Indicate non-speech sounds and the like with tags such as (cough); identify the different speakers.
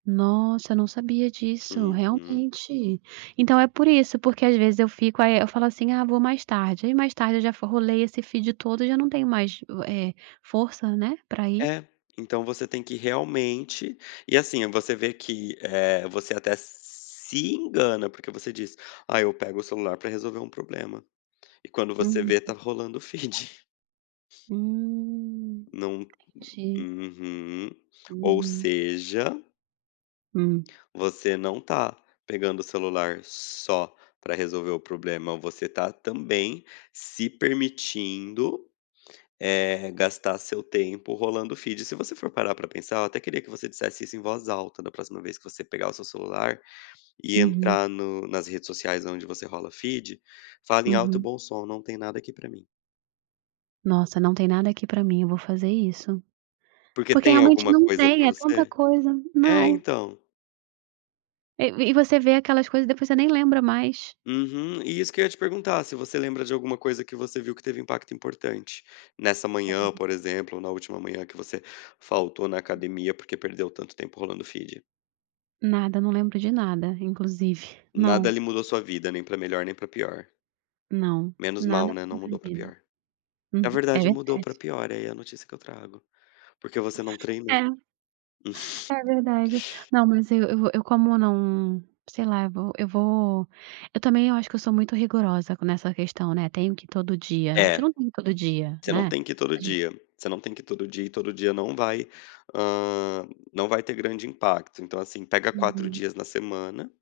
Speaker 1: Nossa, eu não sabia disso,
Speaker 2: Uhum.
Speaker 1: realmente. Então é por isso, porque às vezes eu fico, aí e eu falo assim: "Ah, vou mais tarde", aí mais tarde eu já fo rolei esse feed todo, e já não tenho mais u eh, força, né, pra ir.
Speaker 2: É, então você tem que realmente e assim, você vê que, eh, você até se engana, porque você diz: "Ah, eu pego o celular pra resolver um problema", e quando você vê,
Speaker 1: Hum.
Speaker 2: estava rolando o feed.
Speaker 1: Hum,
Speaker 2: Não
Speaker 1: entendi.
Speaker 2: uhum. Ou
Speaker 1: Uhum.
Speaker 2: seja
Speaker 1: Hum.
Speaker 2: você não tá pegando o celular só pra resolver o problema, você tá, também, se permitindo, eh, gastar seu tempo rolando feed. Se você for parar pra pensar, eu até queria que você dissesse isso em voz alta da próxima vez que você pegar o seu celular e
Speaker 1: Uhum.
Speaker 2: entrar no nas redes sociais, aonde você rola feed, fala em alto e
Speaker 1: Uhum.
Speaker 2: bom som: "Não tem nada aqui pra mim".
Speaker 1: Nossa, "Não tem nada aqui pra mim", eu vou fazer isso.
Speaker 2: Porque
Speaker 1: Porque
Speaker 2: tem
Speaker 1: realmente
Speaker 2: alguma
Speaker 1: não
Speaker 2: coisa
Speaker 1: tem,
Speaker 2: pra
Speaker 1: é tanta
Speaker 2: você?
Speaker 1: coisa
Speaker 2: É,
Speaker 1: não.
Speaker 2: então.
Speaker 1: E e você vê aquelas coisas, depois você nem lembra mais.
Speaker 2: Uhum. E isso que eu ia te perguntar, se você lembra de alguma coisa que você viu que teve impacto importante. Nessa manhã,
Speaker 1: Sério.
Speaker 2: por exemplo, ou na última manhã que você faltou na academia, porque perdeu tanto tempo rolando feed.
Speaker 1: Nada, não lembro de nada, inclusive. (chuckles)
Speaker 2: Nada
Speaker 1: Não.
Speaker 2: ali mudou sua vida, nem pra melhor, nem pra pior.
Speaker 1: Não,
Speaker 2: Menos mal,
Speaker 1: nada
Speaker 2: né,
Speaker 1: pra
Speaker 2: não
Speaker 1: minha
Speaker 2: mudou pra
Speaker 1: vida.
Speaker 2: pior. É
Speaker 1: Uhum, é
Speaker 2: verdade, mudou pra
Speaker 1: verdade.
Speaker 2: pior, aí é a notícia que eu trago. Porque você não treinou.
Speaker 1: É.
Speaker 2: (chuckles)
Speaker 1: É verdade. Não, mas eu eu eu como não, sei lá, vou eu vou eu também, eu acho que eu sou muito rigorosa nessa questão, né, "Tenho que ir todo dia", a gente
Speaker 2: É.
Speaker 1: não tem que ir todo dia,
Speaker 2: Você não
Speaker 1: né
Speaker 2: tem que ir todo
Speaker 1: (unintelligible)
Speaker 2: dia. Você não tem que ir todo dia, e todo dia não vai, ah, não vai ter grande impacto. Então assim, pega 4
Speaker 1: Uhum.
Speaker 2: dias na semana